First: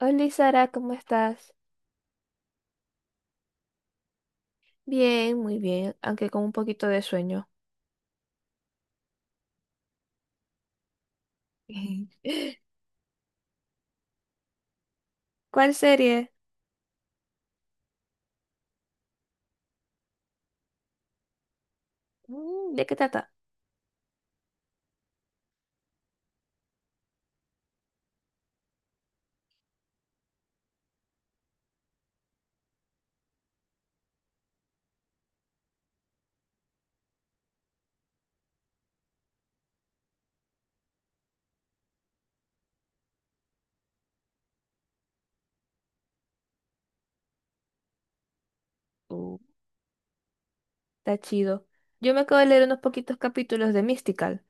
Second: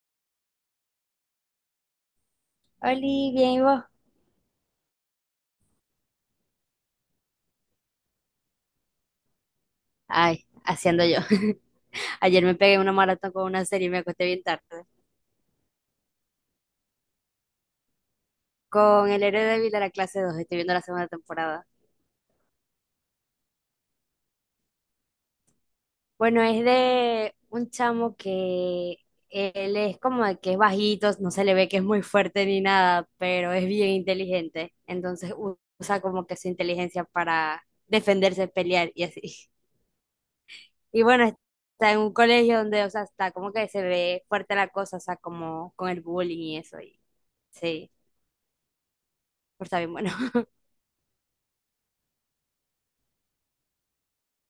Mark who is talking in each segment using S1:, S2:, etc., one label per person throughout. S1: Hola Sara, ¿cómo estás?
S2: Oli, bien, ¿y vos?
S1: Bien, muy bien, aunque con un poquito de sueño.
S2: Ay, haciendo yo. Ayer me pegué una maratón con una serie y me acosté bien tarde.
S1: ¿Cuál serie?
S2: Con El héroe débil de la clase dos estoy viendo la segunda temporada.
S1: Mm, ¿de qué trata?
S2: Bueno, es de un chamo que él es como de que es bajito, no se le ve que es muy fuerte ni nada, pero es bien inteligente. Entonces usa como que su inteligencia para defenderse, pelear y así. Y bueno, está en un colegio donde, o sea, está como que se ve fuerte la cosa, o sea, como con el bullying y eso. Y, sí.
S1: Uh,
S2: Pero está bien bueno.
S1: Está chido. Yo me acabo de leer unos poquitos capítulos de Mystical.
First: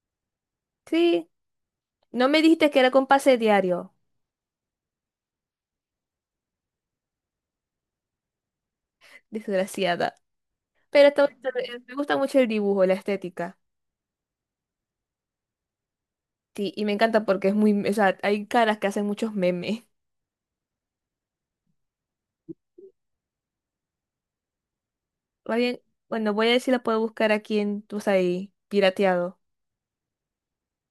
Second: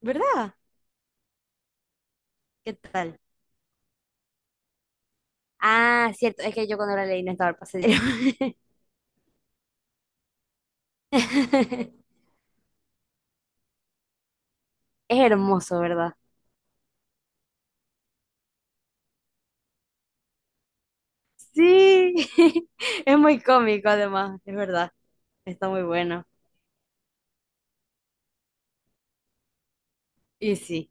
S2: ¿Verdad?
S1: Sí, no me dijiste
S2: ¿Qué
S1: que era con
S2: tal?
S1: pase diario,
S2: Ah, cierto, es que yo cuando la leí no estaba el pasadero.
S1: desgraciada. Pero está bonito, me gusta mucho el dibujo, la estética.
S2: Es hermoso, ¿verdad?
S1: Sí, y me encanta porque es muy, o sea, hay caras que hacen muchos memes.
S2: Sí, es muy cómico además, es verdad.
S1: Va
S2: Está
S1: bien,
S2: muy bueno.
S1: bueno, voy a ver si la puedo buscar aquí en, tú sabes, ahí, pirateado,
S2: Y sí.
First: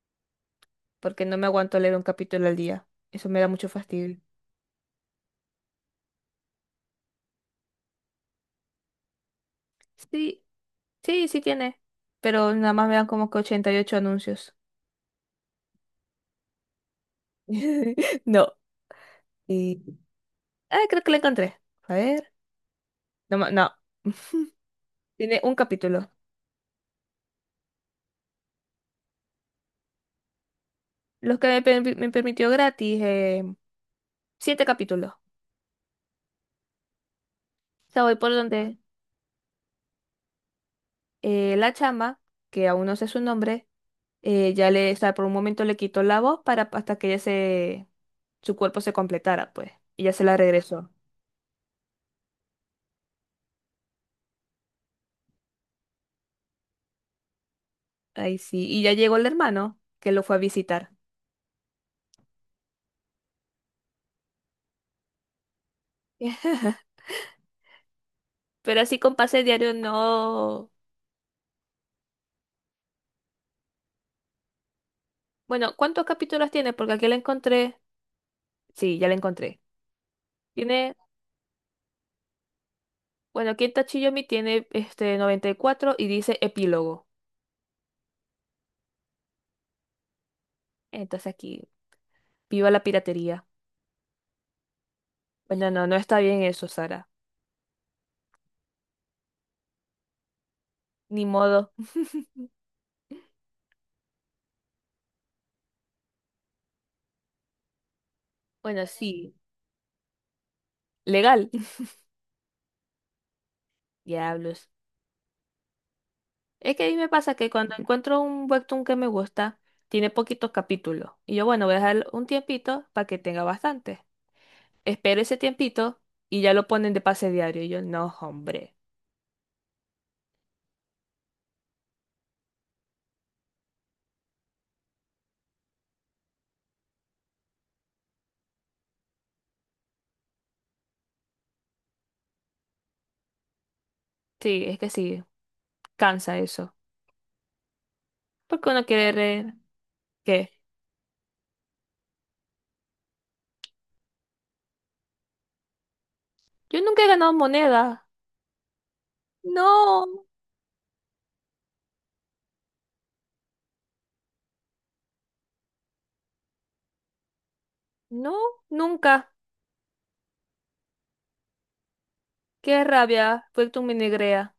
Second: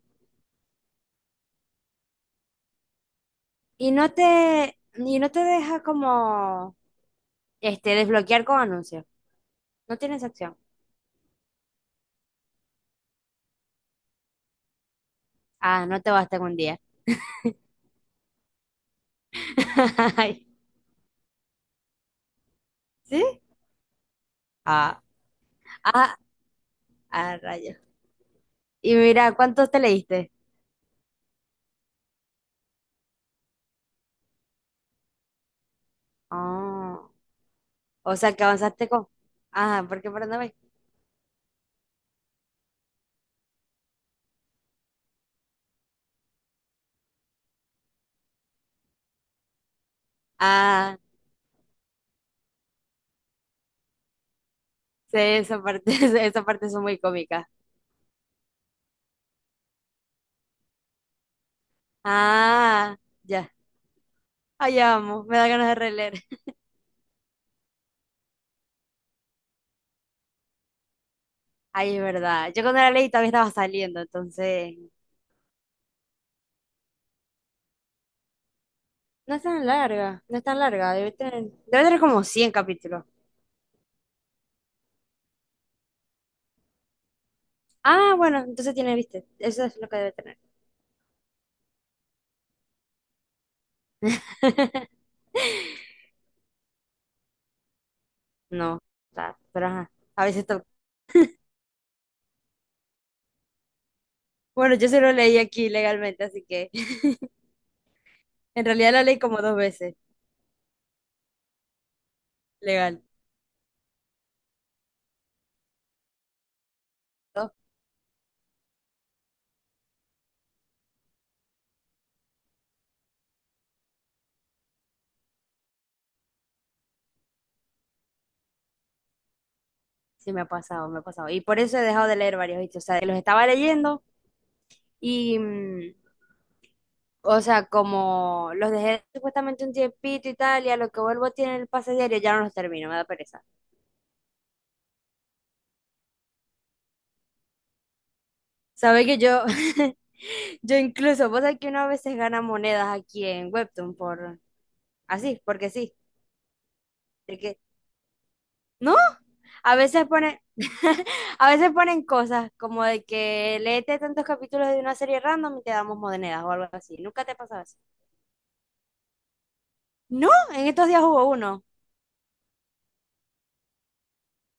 S1: porque no me aguanto leer un capítulo al día. Eso me da mucho
S2: Y no
S1: fastidio.
S2: te, y no te deja como desbloquear con anuncios. No tienes
S1: Sí,
S2: acción.
S1: sí, sí tiene. Pero nada más me dan como que 88 anuncios.
S2: Ah, no te basta con un día.
S1: No. eh,
S2: Ay,
S1: Ah, creo que la encontré. A ver.
S2: ¿sí?
S1: No,
S2: Ah,
S1: tiene un capítulo.
S2: ah, ah, rayos. Y mira, ¿cuántos te leíste?
S1: Los que me permitió gratis, siete capítulos. O
S2: Ah.
S1: sea, voy
S2: O
S1: por
S2: sea, que
S1: donde
S2: avanzaste con... Ah, ¿por qué para no ver?
S1: la chama, que aún no sé su nombre, ya le, o sea, por un momento le quitó la voz para hasta que ella se, su cuerpo se completara, pues. Y ya se la regresó.
S2: Ah, sí, esa parte, esa parte son muy cómicas.
S1: Ahí sí. Y ya llegó el hermano que lo fue a visitar.
S2: Ah, ya. Ah, ya vamos, me da ganas de releer.
S1: Pero así con pase diario no.
S2: Ay, es verdad. Yo cuando la leí todavía estaba saliendo, entonces...
S1: Bueno, ¿cuántos capítulos tiene? Porque aquí la encontré. Sí, ya la
S2: No es
S1: encontré.
S2: tan larga, no es tan larga.
S1: Tiene,
S2: Debe tener como 100 capítulos.
S1: bueno, aquí en Tachiyomi tiene este 94 y dice epílogo.
S2: Ah, bueno, entonces tiene, viste, eso es lo que debe tener.
S1: Entonces aquí, viva la piratería. Bueno, no, no está bien eso, Sara.
S2: No, pero ajá, a veces to-.
S1: Ni modo.
S2: Bueno, yo se lo leí aquí legalmente, así que en
S1: Bueno,
S2: realidad la leí
S1: sí,
S2: como dos veces,
S1: legal.
S2: legal.
S1: Diablos. Es que a mí me pasa que cuando encuentro un webtoon que me gusta, tiene poquitos capítulos. Y yo, bueno, voy a dejar un tiempito para que tenga bastante. Espero ese tiempito y ya lo ponen de pase diario. Y yo, no, hombre.
S2: Sí, me ha pasado, me ha pasado. Y por eso he dejado de leer varios, ¿viste? O sea, los estaba leyendo y, o sea, como los dejé supuestamente un tiempito y tal, y a lo que vuelvo tiene el pase diario, ya no los termino, me da pereza.
S1: Sí, es que sí, cansa eso. Porque uno
S2: Sabe
S1: quiere
S2: que yo,
S1: ¿qué?
S2: yo incluso, vos sabés que uno a veces gana monedas aquí en Webtoon por, así, porque sí,
S1: Yo nunca he ganado
S2: de que,
S1: moneda.
S2: no, a
S1: No,
S2: veces ponen, a veces ponen cosas como de que léete tantos capítulos de una serie random y te damos monedas o algo así. ¿Nunca te ha pasado eso?
S1: no, nunca.
S2: No, en estos días hubo uno.
S1: Qué rabia, fue tu minigrea,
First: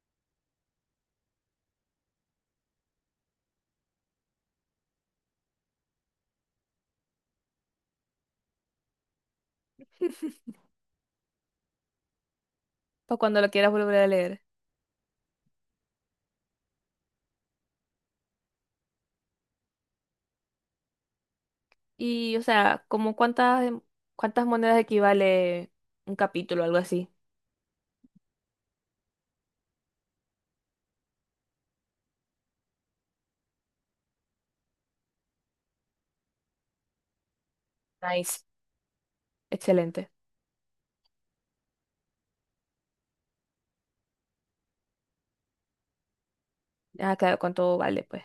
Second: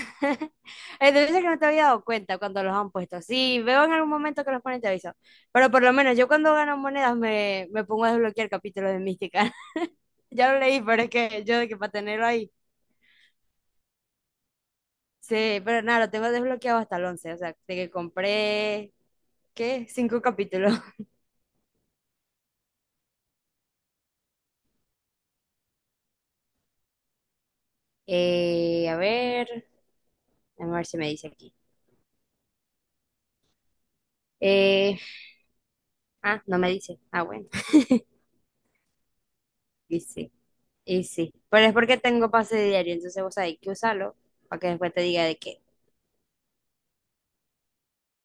S2: Debe ser que no te había dado cuenta cuando los han puesto. Sí, veo en algún momento que los ponen, te aviso. Pero por lo menos yo cuando gano monedas me pongo a desbloquear capítulos de Mística. Ya lo leí, pero es que yo de que para tenerlo ahí.
S1: para cuando lo quieras volver a leer.
S2: Sí, pero nada, lo tengo desbloqueado hasta el 11. O sea, de que compré, ¿qué? Cinco capítulos.
S1: Y, o sea, como cuántas, cuántas monedas equivale un capítulo, algo así.
S2: A ver, a ver si me dice aquí. Eh, ah, no me dice. Ah, bueno.
S1: Nice.
S2: Y
S1: Excelente.
S2: sí, y sí. Pero es porque tengo pase diario, entonces vos hay que usarlo para que después te diga de qué.
S1: Ah, claro, cuánto vale, pues.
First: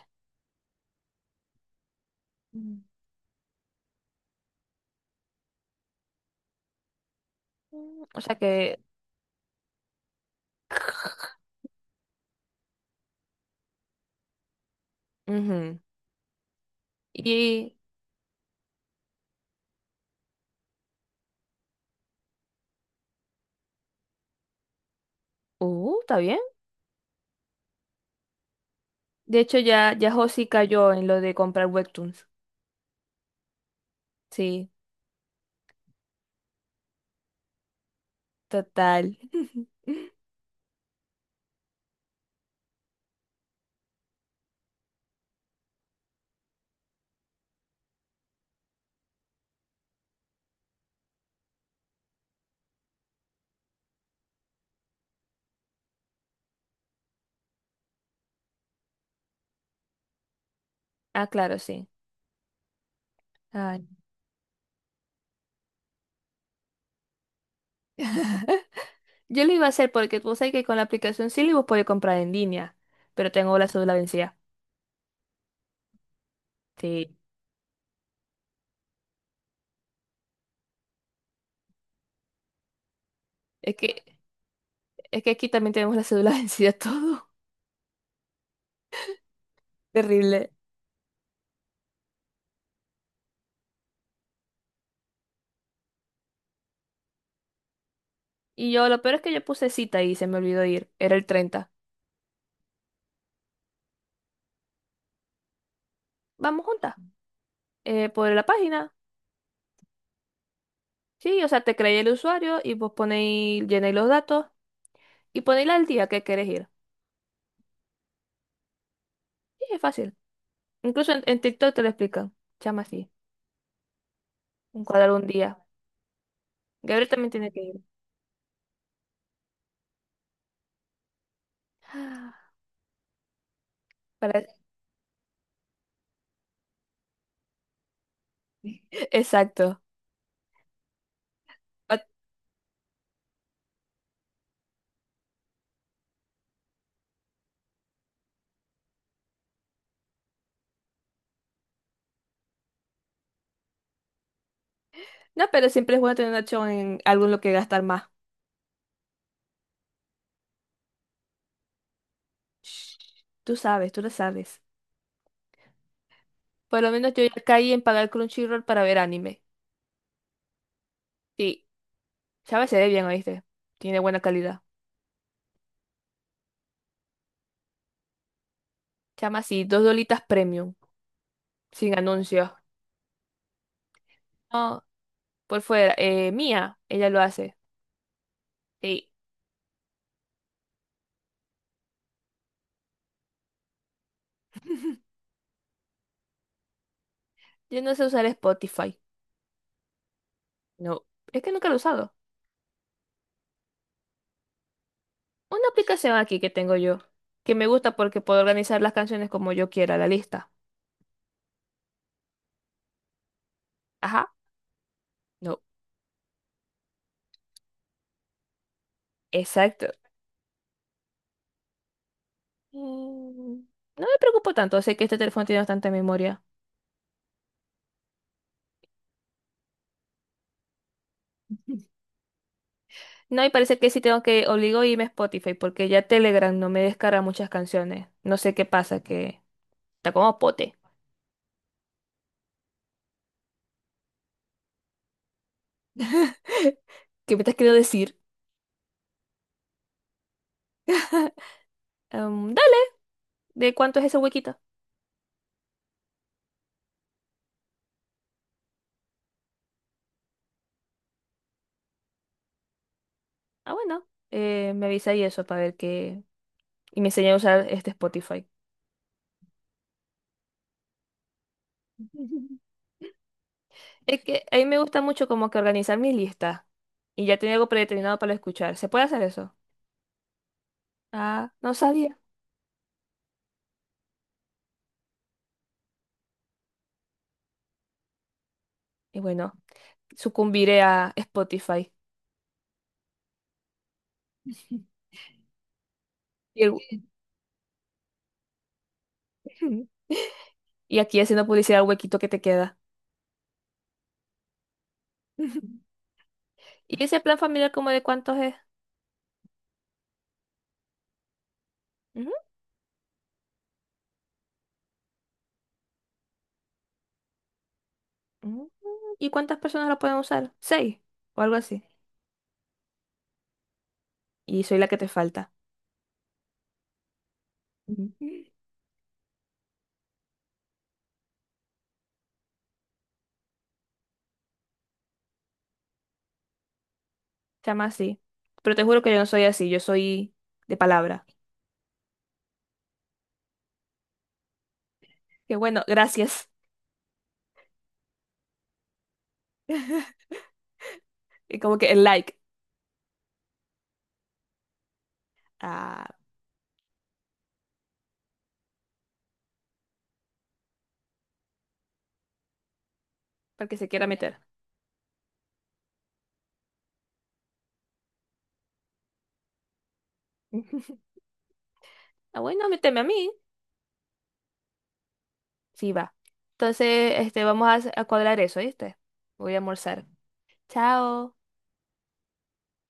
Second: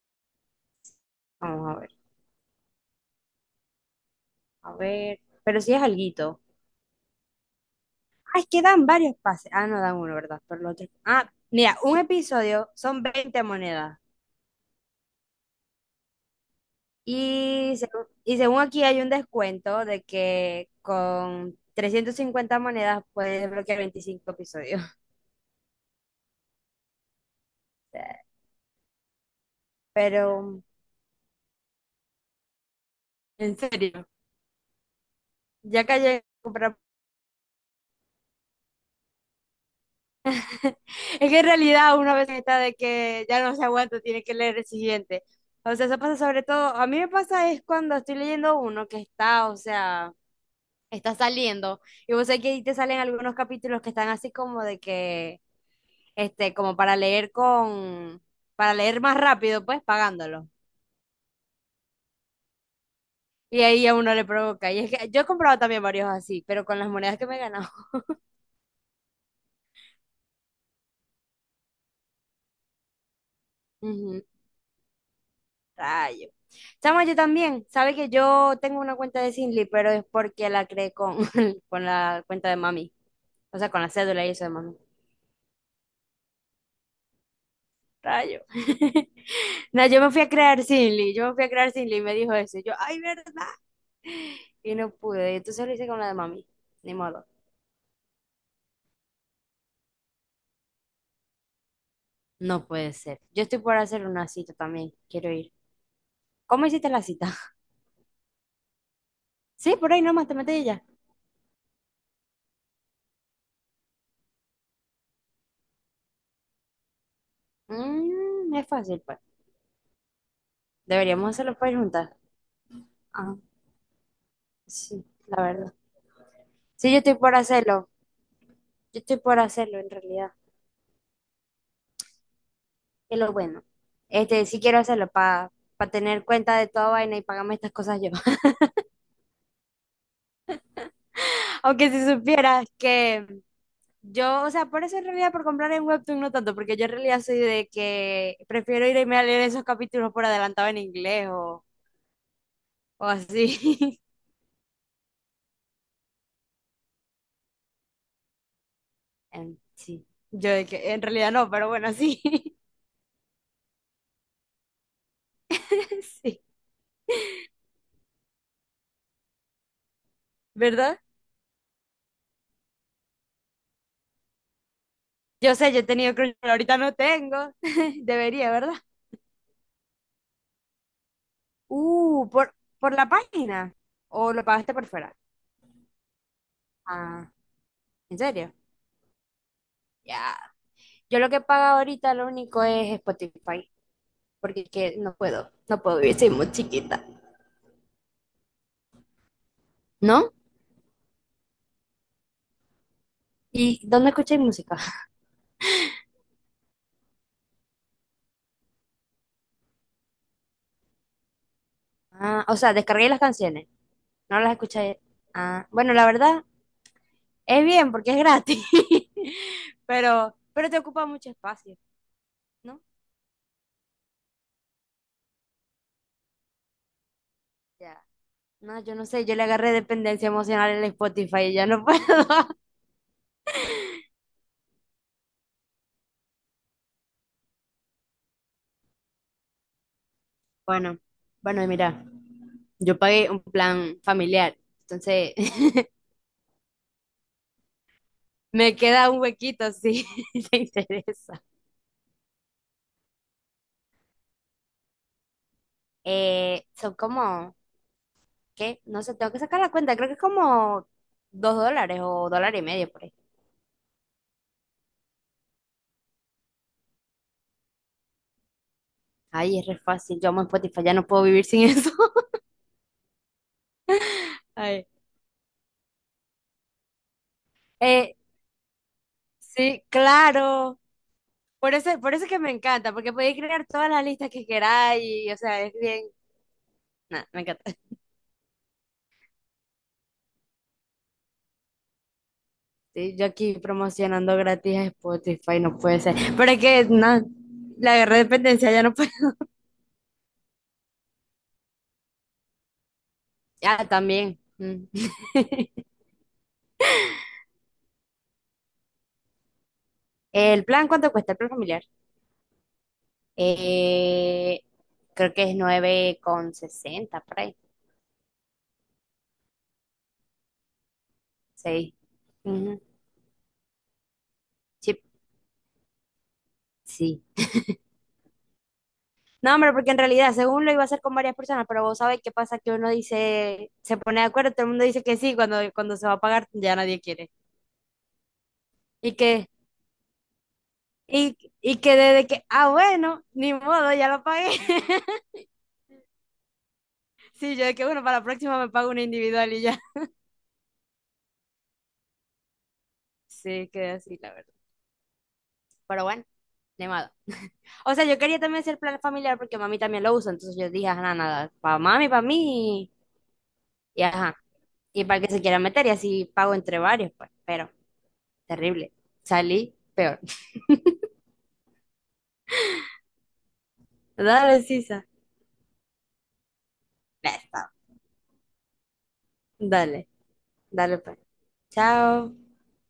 S2: Vamos a ver.
S1: Mm.
S2: A ver, pero sí es alguito.
S1: Mm, o sea
S2: Ah, es que
S1: que,
S2: dan varios pases. Ah, no dan uno, ¿verdad? Pero los otros. Ah, mira, un episodio son 20 monedas.
S1: ujú. Y,
S2: Y según aquí hay un descuento de que con 350 monedas puedes desbloquear 25 episodios.
S1: está bien. De hecho, ya Josie
S2: Pero,
S1: cayó en lo de comprar webtoons.
S2: en serio,
S1: Sí.
S2: ya que llegué a comprar-.
S1: Total.
S2: Es que en realidad una vez está de que ya no se aguanta, tiene que leer el siguiente. O sea, eso pasa sobre todo, a mí me pasa es cuando estoy leyendo uno que está, o sea... está saliendo. Y vos sabés que ahí te salen algunos capítulos que están así como de que, este, como para leer con, para leer más rápido, pues pagándolo.
S1: Ah, claro, sí.
S2: Y
S1: Ay.
S2: ahí a uno le provoca. Y es que yo he comprado también varios así, pero con las monedas que me he ganado.
S1: Yo lo iba a hacer porque tú sabes que con la aplicación Silly vos podés comprar en línea, pero tengo la cédula
S2: Ujú,
S1: vencida.
S2: rayo. Chama, yo
S1: Sí.
S2: también. Sabe que yo tengo una cuenta de Sinly pero es porque la creé con, con la cuenta de mami. O sea,
S1: Es
S2: con la
S1: que,
S2: cédula y eso de mami.
S1: es que aquí también tenemos la cédula vencida todo.
S2: Rayo. No, yo me fui a
S1: Terrible.
S2: crear Sinly y me dijo eso. Y yo, ay, ¿verdad? Y no pude. Entonces lo hice con la de mami. Ni modo.
S1: Y yo, lo peor es que yo puse cita y se me olvidó ir. Era el 30.
S2: No puede ser. Yo estoy por hacer una cita también. Quiero ir.
S1: Vamos
S2: ¿Cómo hiciste
S1: juntas.
S2: la cita?
S1: Por la página.
S2: Sí, por ahí nomás te metes y ya.
S1: Sí, o sea, te creáis el usuario y vos ponéis, llenáis los datos y ponéis al día que querés ir.
S2: Mm, es fácil, pues.
S1: Sí, es fácil. Incluso
S2: Deberíamos
S1: en
S2: hacerlo para
S1: TikTok
S2: ir
S1: te lo
S2: juntas.
S1: explican. Chama así.
S2: Ah,
S1: Un
S2: sí,
S1: cuadro un
S2: la
S1: día.
S2: verdad. Sí, yo
S1: Gabriel
S2: estoy
S1: también
S2: por
S1: tiene que ir.
S2: hacerlo. Yo estoy por hacerlo en realidad. Es lo bueno.
S1: Para...
S2: Este, sí quiero hacerlo para tener cuenta de toda vaina y pagarme estas cosas yo.
S1: Exacto.
S2: Aunque
S1: Pa-
S2: si supieras que yo, o sea, por eso en realidad por comprar en Webtoon no tanto, porque yo en realidad soy de que prefiero irme a leer esos capítulos por adelantado en inglés o así.
S1: No, pero siempre es bueno tener una opción en algo en lo que gastar más.
S2: Sí, yo de que en realidad no, pero bueno, sí,
S1: Shh, tú sabes, tú lo sabes.
S2: sí,
S1: Por lo menos yo ya caí en pagar Crunchyroll para ver anime.
S2: ¿verdad?
S1: Sí, sabes, se ve bien, ¿oíste? Tiene buena calidad.
S2: Yo sé, yo he tenido Crunchyroll, ahorita no tengo, debería, ¿verdad?
S1: Chama así, dos dolitas premium, sin anuncios.
S2: Por la página, o lo pagaste
S1: No,
S2: por fuera.
S1: por fuera. Mía, ella lo
S2: Ah,
S1: hace.
S2: ¿en serio?
S1: Sí.
S2: Ya. Yo lo que pago ahorita lo único es Spotify, porque que no puedo, no puedo vivir, soy muy chiquita.
S1: Yo no sé usar Spotify.
S2: ¿No?
S1: No, es que nunca lo he usado.
S2: ¿Y dónde escucháis música?
S1: Una aplicación aquí que tengo yo, que me gusta porque puedo organizar las canciones como yo quiera, la lista.
S2: Ah, o sea, descarguéis las canciones,
S1: Ajá.
S2: no las escucháis.
S1: No.
S2: Ah, bueno, la verdad es bien porque es gratis,
S1: Exacto.
S2: pero te ocupa mucho espacio, ¿no?
S1: Mm, no me preocupo tanto, sé que este teléfono tiene bastante memoria.
S2: Ya. No, yo no sé, yo le agarré dependencia emocional al Spotify y ya no puedo.
S1: No, y parece que sí tengo que obligo a irme a Spotify porque ya Telegram no me descarga muchas canciones. No sé qué pasa, que está como pote.
S2: Bueno, bueno, y mira, yo pagué un plan familiar, entonces
S1: ¿Qué me estás queriendo decir?
S2: me queda un huequito si te interesa.
S1: Dale, ¿de cuánto es ese huequito?
S2: Son como, ¿qué? No sé, tengo que sacar la cuenta, creo que es como $2 o dólar y medio por ahí.
S1: Ah, bueno, me avisa y eso para ver qué. Y me enseña a usar este Spotify.
S2: Ay, es re fácil. Yo amo Spotify, ya no puedo vivir sin eso.
S1: Es que a mí me
S2: Ay.
S1: gusta mucho como que organizar mis listas y ya tenía algo
S2: Eh,
S1: predeterminado para escuchar. ¿Se puede hacer eso?
S2: sí, claro.
S1: Ah, no
S2: Por eso, por
S1: sabía.
S2: eso es que me encanta, porque podéis crear todas las listas que queráis y, o sea, es bien. Nah, me encanta.
S1: Y bueno, sucumbiré a Spotify.
S2: Sí, yo aquí promocionando gratis a Spotify, no puede ser. Pero es
S1: Y,
S2: que,
S1: el-
S2: no, la guerra de dependencia ya no puede.
S1: y aquí haciendo publicidad al huequito que te queda.
S2: Ah, también. Mm.
S1: ¿Y ese plan familiar como de cuántos es?
S2: ¿El plan cuánto cuesta? El plan familiar.
S1: Ujú,
S2: Eh, Creo que es 9,60. Por ahí.
S1: ujú. ¿Y cuántas personas lo pueden usar? Seis o algo así.
S2: Sí. Ujú.
S1: Y soy la que
S2: Sí.
S1: te falta.
S2: Sí.
S1: Ujú.
S2: No, hombre, porque en realidad, según lo iba a hacer con varias personas, pero vos sabés qué pasa que uno dice, se pone de acuerdo, todo el mundo dice que sí, cuando se va a pagar ya nadie quiere.
S1: Se llama así. Pero te juro que
S2: Y
S1: yo no soy
S2: que,
S1: así, yo soy de palabra.
S2: y que desde que, ah, bueno, ni modo, ya lo pagué.
S1: Que bueno, gracias.
S2: Sí, yo de que, bueno, para la próxima me pago una individual y ya.
S1: Y como que el like.
S2: Sí, quedé así, la verdad. Pero
S1: Ah,
S2: bueno, ni modo. O sea, yo quería también hacer plan familiar porque mami también lo usa, entonces yo dije, ajá, nada, nada, para mami, para mí,
S1: para el que se
S2: y
S1: quiera meter.
S2: ajá, y para el que se quiera meter, y así pago entre varios, pues, pero terrible. Salí peor.
S1: Ujú. Ah, bueno, méteme a mí.
S2: Dale, Sisa.
S1: Sí, va. Entonces,
S2: Ya
S1: este,
S2: está.
S1: a cuadrar eso, ¿viste? Voy a almorzar.
S2: Dale, dale, pues.
S1: Chao.
S2: Chao.